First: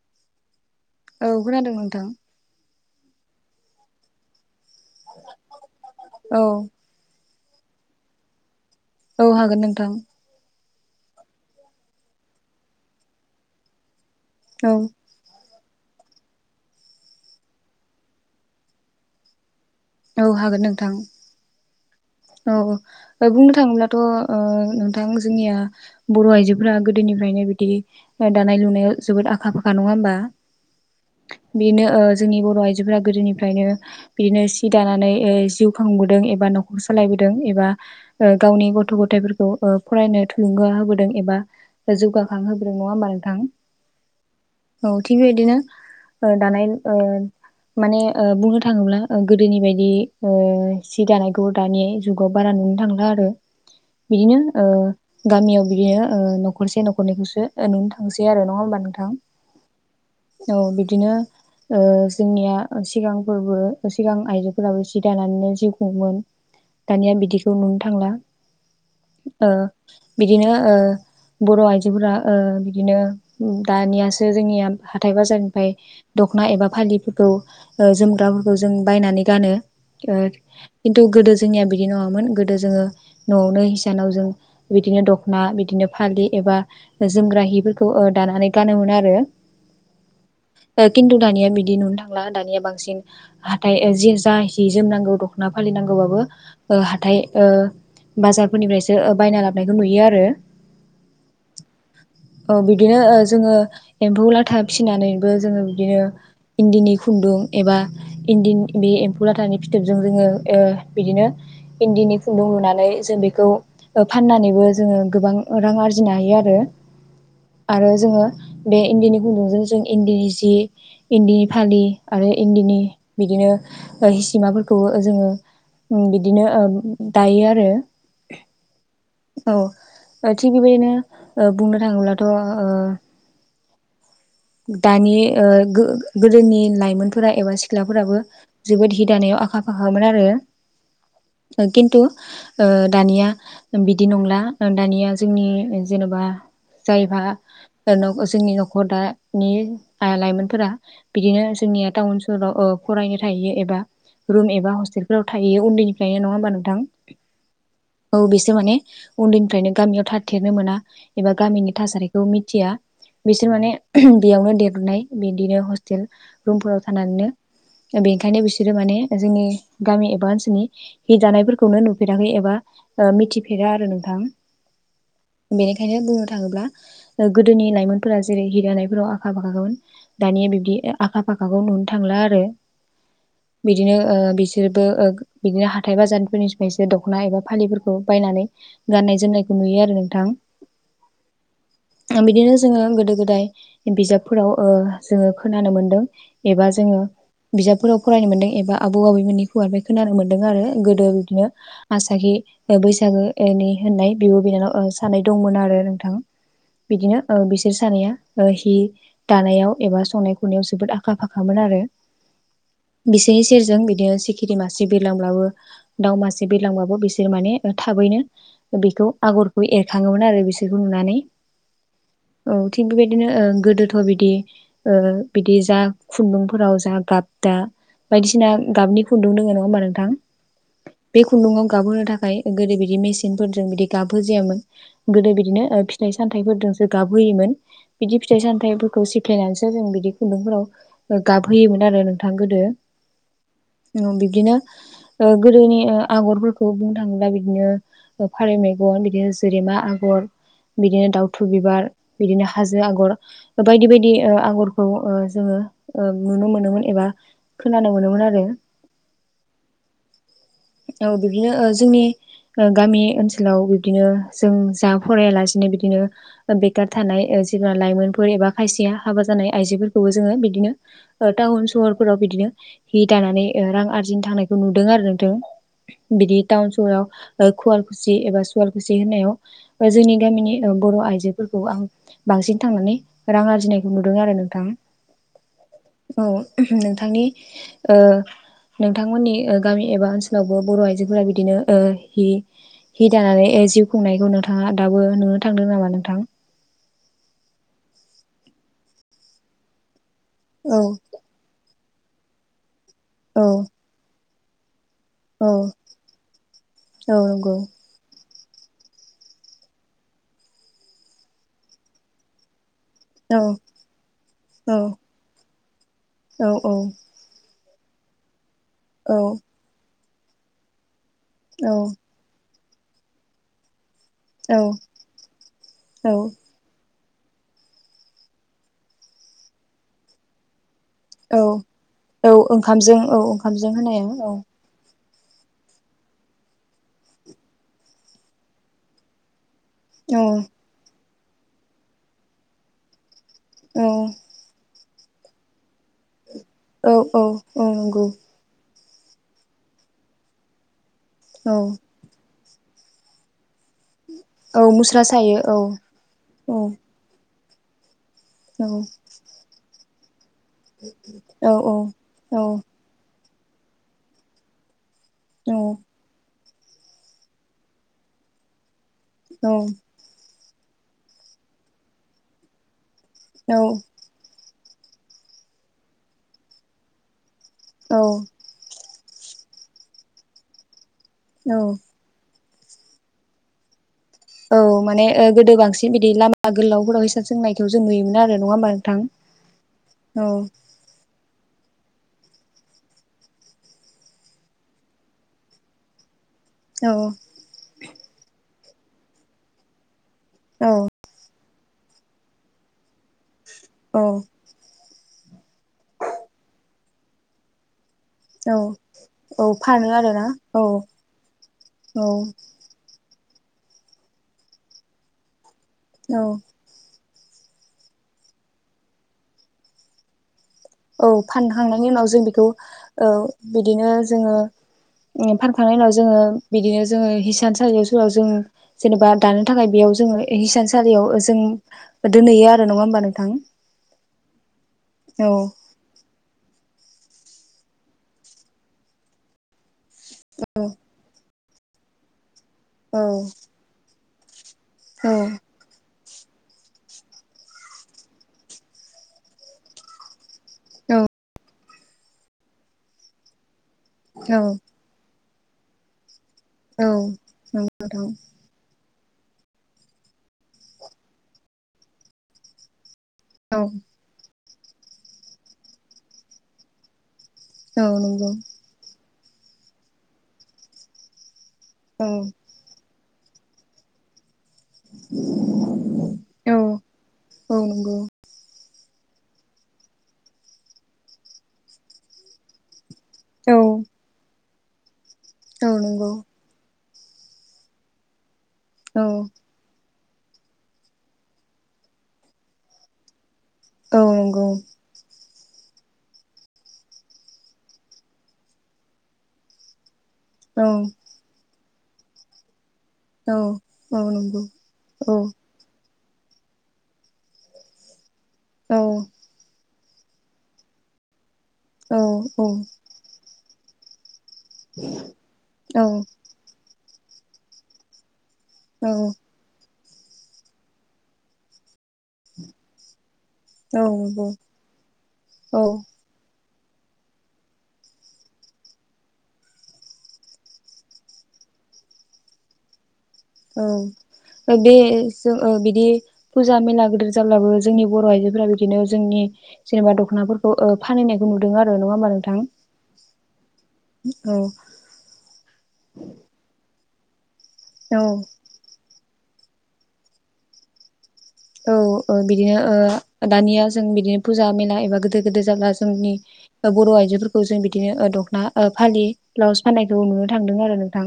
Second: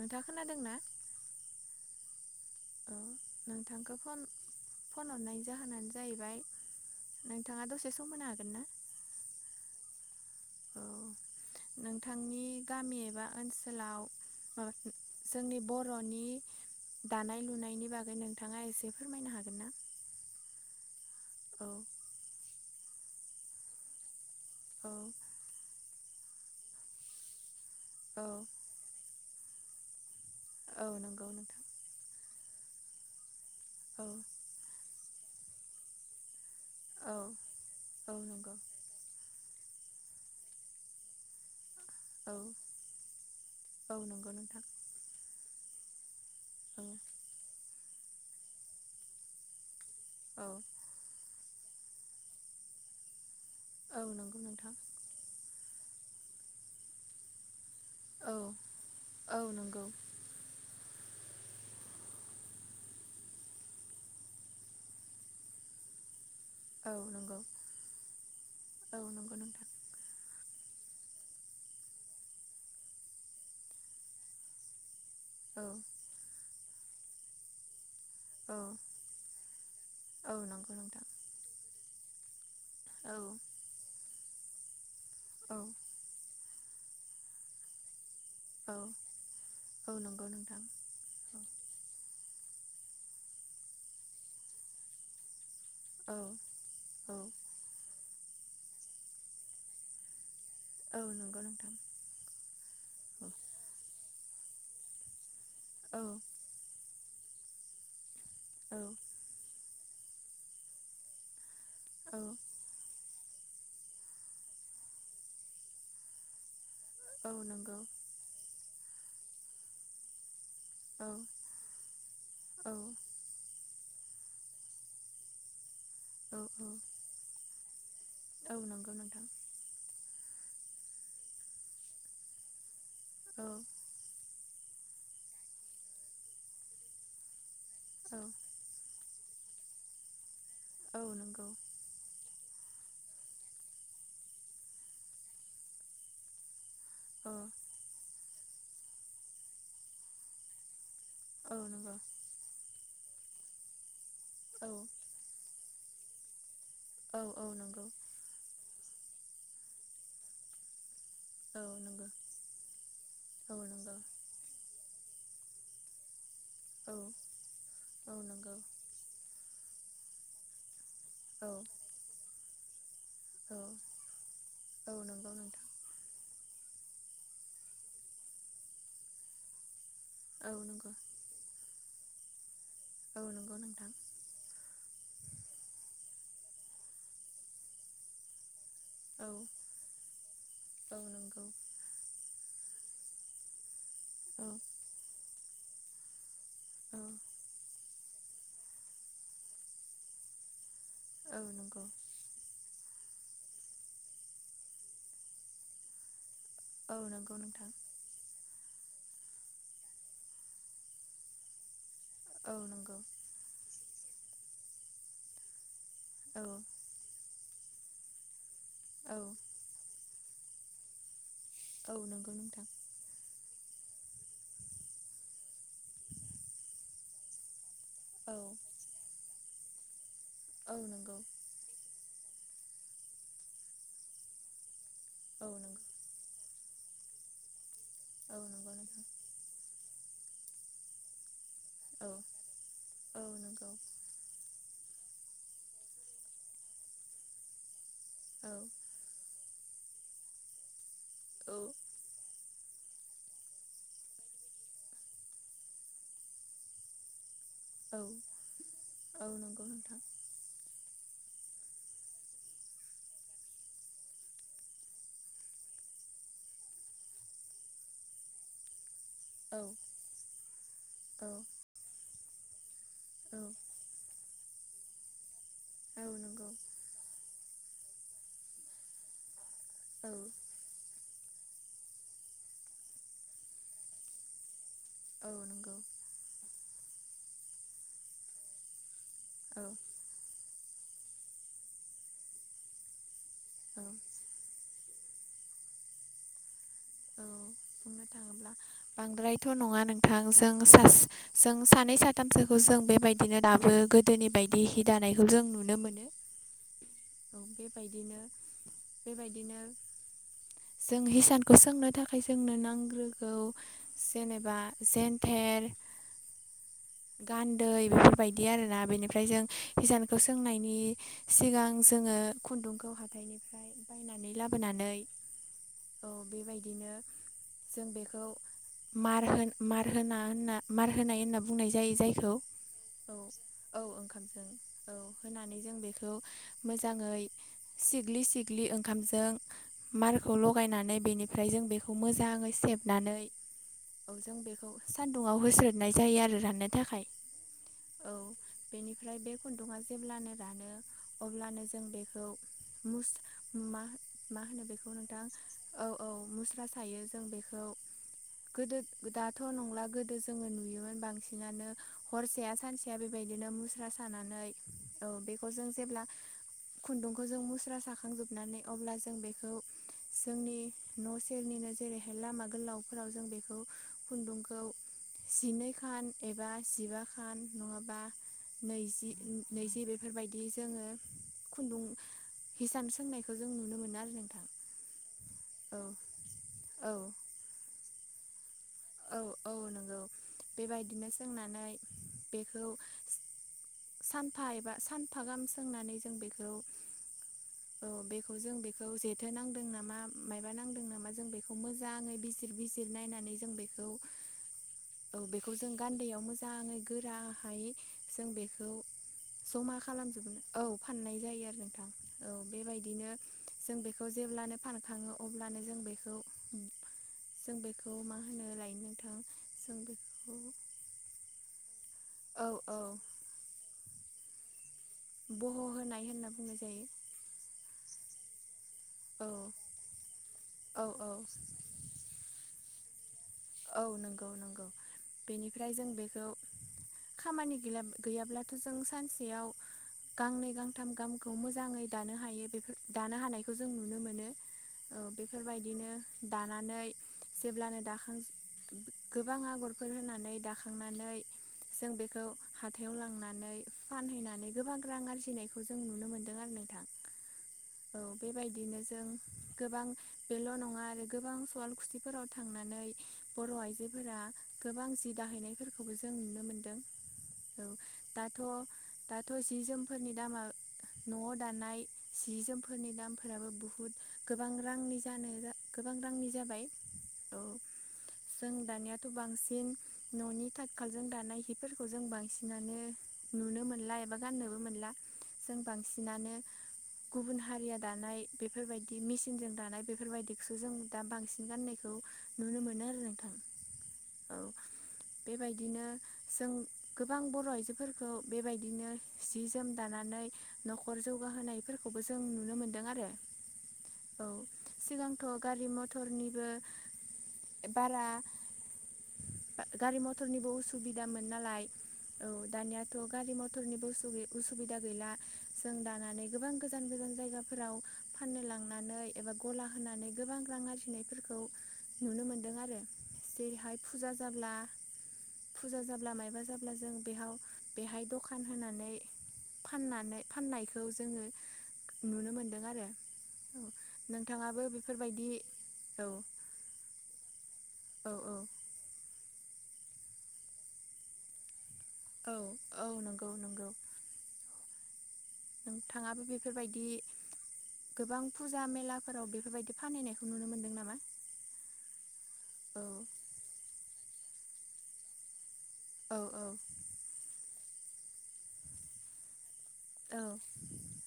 नोंथाङा खोनादों ना औ खोनादों नोंथां औ नोंथांखौ फन फन हरनाय जाहोनानो जाहैबाय औ नोंथाङा दसे सम होनो हागोन ना औ हागोन नोंथां औ नोंथांनि गामि एबा ओनसोलाव औ जोंनि ब रनि दानाय लुनायनि बागै नोंथाङा एसे फोरमायनो हागोन ना औ हागोन नोंथां औ औ बुंनो थाङोब्लाथ औ नोंथां जोंनिया बर' आइजोफोरा गोदोनिफ्रायनो बिदि औ दानाय लुनायाव जोबोद आखा फाखा नङा होमबा औ नंगौ नोंथां बेनो ओ जोंनि बर' आइजोफोरा गोदोनिफ्रायनो औ बिदिनो सि दानानै जिउ खांबोदों एबा न'ख औ सालायबोदों एबा औ नंगौ गावनि गथ' गथफोर खौ फरायनो थुलुंगा होबोदों एबा औ जौगाखांहोबोदों नङा होमबा नोंथां औ नंगौ नोंथां औ थिग बिबायदिनो दानाय औ माने बुंनो थाङोब्ला गोदोनि बायदि औ सि दानायखौ दानि जुगाव बारा नुनो थांला आरो औ नंगौ बिदिनो नोंथां गामियाव बिदिनो न'खरसे न'खरनैखौसो नुनो थांसै औ आरो नङा होमबा नोंथां औ नंगौ औ बिदिनो [inaudible] औ दानिया नंगौ बिदिखौ नुनो थांला औ नंगौ नोंथां बिदिनो बर' आइजोफोरा बिदिनो दानियासो जोंनिया हाथाय औ बाजारनिफ्राय दख'ना एबा फालिफोरखौ जोमग्राफोरखौ औ जों बायनानै गानो औ नंगौ खिन्थु नोंथां गोदो जोंनिया बिदि नङामोन गोदो जोङो औ न'आवनो हिसानाव जों बिदिनो दखना औ बिदिनो फालि एबा जोमग्रा हि फोरखौ ओ दानानै औ गानोमोन आरो औ नंगौ नोंथां खिन्थु दानिया बिदि नंला दा दानिया बांसिन हाथाय जा जि जोमनांगौ दख'ना फालि औ नांगौबाबो औ हाथाय बाजारफोरनिफ्रायसो बायना लाबायखौ नुयो आरो औ नंगौ नोंथां औ बिदिनो जोङो एम्फौ लाथा फिसिनानै बो जोङो बिदिनो औ इन्दिनि खुन्दुं एबा औ इन्दिनि बे एम्फौ लाथानि फिथोबजों जोङो बिदिनो इन्दिनि औ खुन्दुं लुनानै जों बेखौ फाननानैबो जोङो गोबां रां आरजिनो हायो आरो औ नंगौ आरो जोङो बे इन्दिनि गुन्दुंजों जों इन्दिनि जि औ इन्दिनि फालि आरो इन्दिनि औ बिदिनो हिसिमाफोरखौबो जोङो औ बिदिनो ओ दायो आरो औ नंगौ नोंथां औ ओ थिग बेबायदिनो बुंनो थाङोब्लाथ ओ [inaudible] दानि ओ गोदोनि लाइमोनफोरा एबा सिख्लाफोराबो औ जोबोद हि दानायाव आखा फाखामोन आरो औ नंगौ खिन्थु ओ दानिया बिदि नंला दानिया जोंनि जनबा जायफा औ जोंनि नखर दानि लाइमोनफोरा बिदिनो औ जोंनिया नंगौ टाउन सहराव ओ फरायनो थायो एबा रुम औ एबा औ हस्टेल। आव थायो उन्दैनिफ्रायनो नङा होमबा नोंथां औ नंगौ औ बेसो माने उन्दैनिफ्रायनो गामियाव थाथेरनो मोना। एबा औ गामिनि नंगौ थासारिखौ मिथिया बिसोर औ माने नंगौ बेयावनो देरबोनाय। बिदिनो हस्टेल रुमफोराव औ थानानैनो औ बेनिखायनो नंगौ बिसोरो माने जोंनि। गामि एबा ओनसोलनि हि औ दानायफोरखौनो नुफेराखै एबा ओ मिथिफेरा आरो नोंथां। औ नंगौ नोंथां बेनिखायनो बुंनो थाङो थाङोब्ला गोदोनि लाइमोनफोरा जेरै हि दानायफोराव आखा फाखाखामोन दानिया औ बिब्दि नंगौ आखा फाखाखौ नुनो थांला आरो औ नंगौ नोंथां बिदिनो ओ बिसो बिसोरबो बिदिनो हाथाय बाजारफोरनि बिसोर दखना एबा फालिफोरखौ बायनानै गाननाय औ जोमनायखौ नुयो आरो नोंथां। बिदिनो जोङो गोदो गोदाय बिजाबफोराव ओ जोङो खोनानो मोनदों एबा जोङो बिजाबफोराव फरायनो मोनदों एबा आबौ आबौमोननि होवानिफ्राय खोनानो मोन्दों आरो गोदो औ बिदिनो नंगौ आसागि बैसागो एनि होननाय बिब बिनानाव सानै दंमोन आरो नोंथां। औ नंगौ औ बिदिनो ओ नंगौ नोंथां बिसोर सानै आ हि दानायाव एबा संनाय खनायाव जोबोद आखा फाखामोन आरो औ नंगौ बिसोरनि सेरजों बिदिनो सिखिरि मासे बिरलांब्लाबो दाउ औ मासे बिलांबाबो बिसोर माने थाबैनो बेखौ आगरखौ एरखां थाङोमोन आरो बिसोरखौ नुनानै औ नंगौ औ नोंथां थिक बेबायदिनो ओ गोदोथ' बिदि ओ बिदि जा खुन्दुंफोराव जा गाबदा औ बायदिसिना गाबनि खुन्दुं दङ नङा होमबा नोंथां औ नंगौ बे खुन्दुाव गाबहोनो थाखाय गोदो बिदि मेचनजों बि गाब हो जायामोन गोदो औ बिदिनो फिथाइ सामथफोर जों गाबहोयोमोन बिदि फिथाइ सामथफोरखौ नंगौ सिफ्लायनानैसो जों बि खुन्दुंफोराव गाब होयोमोन आरो नोंथां औ गोदो। नंगौ नोंथां बिदिनो ओ गोदोनि आगरफोरखौ बुंनो थाङोब्ला बिदिनो फारौ औ मेगन बिदिनो जेरेमा आगर बिदिनो दाउथु बिबार बिदिनो हा हा जो आगर बायदि बायदि ओ आगरखौ ओ जोङो ओ नुनो मोनोमोन एबा खोनानो मोनोमोन आरो औ नंगौ नोंथां। बिब्दिनो ओ जोंनि गामि ओनसोलाव बिब्दिनो जों जा फरायालासिनो बिदिनो बेखार थानाय जेब्ला लाइमोनफोर एबा खायसेया हाबा जानाय औ आइजोफोरखौबो जोङो बिदिनो औ टाउन सहरफोराव बिदिनो हि दानानै ओ रां आरजिनो थांनायखौ नुदों आरो औ नोंथां बिदि नंगौ टाउन सहराव ओ खुवालकुसि एबा सुवालकुसि होननायाव औ जोंनि गामिनि बर आइजो फोरखौ आं बांसिन थांनानै रां आरजिनायखौ नुदों आरो नोंथाङा। औ नंगौ औ नोंथांनि ओ नो बिथां मोननि औ गामि एबा ओनसोलाव बो बर आइजोफोरा बिदिनो ओ हि- हि दानानै औ जिउ खुंनायखौ नोंङा दाबो नुनो थांदों नामा नोंथां? औ बुंनो थाङोब्ला बांद्रायथ नङा नोंथां जों औ सास जों सा नै साथामसोखौ जों बेबायदिनो औ दाबो गोदोनि बायदि हि दानायखौ जों औ नुनो मोनो। औ नोंगौ। बेबायदिनो जों हिसानखौ सोंनो थाखाय जोंनो नां गौ औ जेनेबा औ जेन्थेर औ औ। गान्दै बेफोरबायदि आरोना औ बेनिफ्राय जों हिसानखौ सोंनायनि सिगां जोङो खुन्दुंखौ हाथाइनिफ्राय बायनानै औ लाबोनानै औ बेबायदिनो जों बेखौ मार होना होनना मार होनाय होनना औ बुंनाय जायो जायखौ औ ओंखामजों औ ओंखामजों औ होनाया औ ओंखामजों औ होनानै जों बेखौ मोजाङै सिग्लि सिग्लि ओंखामजों औ मारखौ लगायनानै बेनिफ्राय जों बेखौ मोजाङै सेबनानै औ जों बेखौ सान्दुुङाव होस्रोदनाय जायो आरो राननो औ थाखाय औ औ नोंगौ बेनिफ्राय बे खुन्दुंआ जेब्लानो रानो औ अब्लानो जों बेखौ मुस मा मा औ होनो बेखौ मुस्रा नोंथां सायो औ औ मुस्रा सायो जों बेखौ औ गोदो दाथ' नंला गोदो जोङो नुयोमोन औ बांसिनानो औ हरसेाया सानसेया बे बायदिनो मुस्रा सानानै औ बेखौ जों जेब्ला खुन्दुंखौ जों मुस्रा साखांजोबनानै अब्ला जो औ जोंनि न' सेरनिनो जेरैहाय लामा गोलावफोराव जों बेखौ औ खुन्दुं खौ जिनै खान एबा जिबा खान नङाबा औ नैजि नैजि बेफोरबायदि जोङो खुन्दुं हिसान सोंनायखौ जों नुनो मोनो आर औ माने ओ गोदो बांसिन बिदि लामा औ गोलावफोराव हिसान सोंनायखौ जों नुयोमोन आरो नङा होमबा औ औ नंगौ नोंथां औ बेबायदिनो सोंनानै बेखौ सानफा एबा सानफा गाहाम सोंनानै जों बेखौ औ औ बेखौ जों बेखौ जेथो नांदों नामा मायबा औ नांदों नामा जों बे खौ मोजाङै बिजिर बिजिर नायनानै जों बे औ औ बेखौ जों गान्दैयाव मोजाङै गोराहायै जों औ बेखौ औ ज' मा फानो आरोना खालामजोबोननो औ फाननाय जायो आरो नोंथां औ बेबायदिनो जों बेखौ जेब्लानो फानखाङो अब्लानो जों बेखौ औ जों बेखौ मा होनो लायनो नोंथां जों बेफोरखौ औ फानखांनायनि उनाव जों बेखौ औ बिदिनो जोङो ए बह' फानखांनायनि उनाव होनाय जोङो होनना बुंनाय जायो बिदिनो जोङो हिसानसालियाव सुवाव जों जेनेबा औ दानो थाखाय बेयाव जोङो औ हिसानसालियाव औ जों दोनहैयो आरो नङा होमबा नों औ नोंगौ नोंगौ औ बेनिफ्राय जों बेखौ खामानि गैला गैयाब्लाथ' जों सानसेयाव गांनै औ गांथाम गाम खौ मोजाङै दानो हायो बेफोर औ दानो हानायखौ जों नुनो मोनो औ बेफोरबायदिनो दानानै जेब्लानो दाखां गोबां आगरफोर होनानै दा औ खांनानै जों बेखौ हाथायाव लांनानै फानहैनानै गोबां रां आरजि नायखौ जों नुनो मोन औ नोंगौ नोंथां बेबायदिनो जों गोबां बेल' नङा आरो गोबां सुवाल खुसिफोराव थांनानै बर' आइजोफोरा गोबां जि दाहैनायफोरखोबो जों नुनो मोनदों औ दाथ' दाथ' जि जोमफोरनि दामा न'आव दानाय सि औ जोमफोरनि दामफोराबो बुहुद गोबां रांनि जानो गो-गोबां रांनि जाबाय औ जों दानायाथ' बांसिन न'नि थाथखालजों दानाय हिफोरखौ जों बांसिनानो औ नुनो मोनला एबा गाननोबो मोनला जों औ नंगौ बांसिनानो गुबुन हारिया दानाय बेफोरबायदि औ नंगौ औ मेसिनजों दानाय बे फोरबायदिखौसो जों दा बांसिन गान्नायखौ नुनो मोनो आरो नों औ नंगौ। बेबायदिनो जों गोबां बर' आइजोफोरखौ बेबायदिनो सि जोम दानानै औ न'खर जौगाहोनायफोरखौबो जों नुनो मोन दों आरो औ औ औ सिगांथ' गारि मथ थरनिबो ए बारा औ। ओ गारि मथरनिबो उसुबिदामोन नालाय औ दानियाथ' गारि मथरनिबो उसुगि उसुबिदा गैला जों औ दानानै गोबां गोजान गोजान जायगाफोराव फाननो लांनानै एबा गला होनानै गोबां रां आरजिनायफोरखौ नु दों आरो जेरैहाय औ फुजा नंगौ जाब्ला औ फुजा जाब्ला मायबा जाब ब्ला जों बेहाव बेहाय दखान होनानै फाननानै फाननायखौ जोङो नुनो मोनदों आरो। औ औ नोंथाङाबो बे बेफोरबायदि जों ओ बिदि औ फुजा मेला गोदोर जाब्लाबो जोंनि बर' औ आइजोफोरा बिदिनो जोंनि जेनेबा दख'नाफोरखौ ओ फानहैनायखौ नुदों आर औ औ नंगौ। नंगौ उम औ। नोंथाङाबो बेफोरबायदि गोबां फुजा मेलाफोराव बेफोरबायदि फानहैनायखौ नुनो मोनदों नामा? औ ओ बिदिनो औ ओ दानिया जों बिदिनो फुजा मेला एबा गोदोर गोदोर जागास जोंनि औ औ ओ बर' आइजोफोरखौ जों बिदिनो ओ दख'ना ओ फालि ब्लाउस फाननायखौ औ नुनो थांदों आरो नोंथां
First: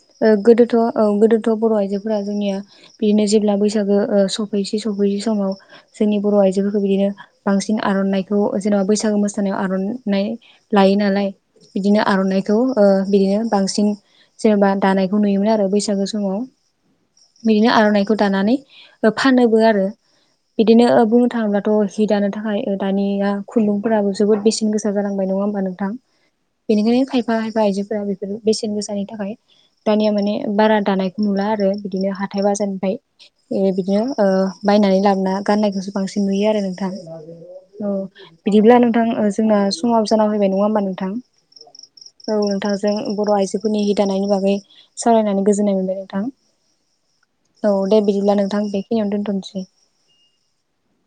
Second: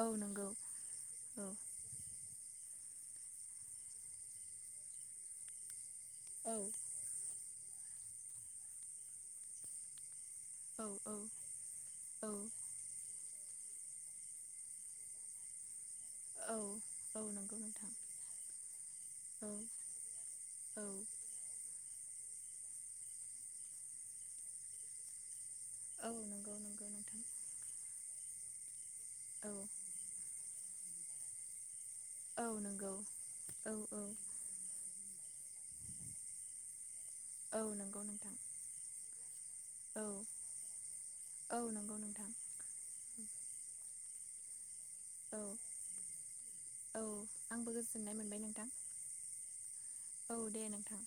औ नंगौ गोदोथ' औ गोदोथ' बर' आइजोफोरा जोंनिया बिदिनो जेब्ला बैसागो ओ सफैस सफैसै समाव जोंनि बर' औ आइजोफोरखौ बिदिनो बांसिन आर'नाइखौ ओ जेनेबा बैसागो मोसानायाव आरन नाइ लायो औ नालाय बिदिनो आर'नाइखौ ओ बिदिनो बांसिन जेनेबा दानायखौ नुयोमोन आरो बैसा सागो समाव औ औ नंगौ बिदिनो नोंथां आर'नाइखौ दानानै ओ औ फानोबो आरो औ बिदिनो बुंनो थाङोबा थ' हिटानो थाखाय ओ दानिया खुन्दुंफोराबो जोबोद बेसेन गोसा जालांबाय। नङा होमबा नों थां? औ नंगौ नंगौ बेनिखायनो नोंथां खायफा खायफा आइजोफोरा बि दि बेसेन गोसानि थाखाय औ दानिया माने बारा दानायखौ नुला आरो। बिदिनो हाथाय औ नंगौ बाजारनिफ्राय ओ औ बिदिनो औ ओ बायनानै लाबोना गाननायखौसो बांसिन नुयो आरो नोंथां। औ नंगौ नोंथां बिदिब्ला नोंथां ओ जोंना औ समाबो जाना फैबाय। नङा होमबा नोंथां? औ नंगौ नोंथां औ नोंथांजों बर' आइजोफोरनि दानायनि बागै औ सावरायनानै गोजोन्नाय मोनबाय नोंथां औ आंबो औ दे गोजोननाय बिदिब्ला मोनबाय नोंथां बे खिनियावनो दोनथनसै। औ दे नोंथां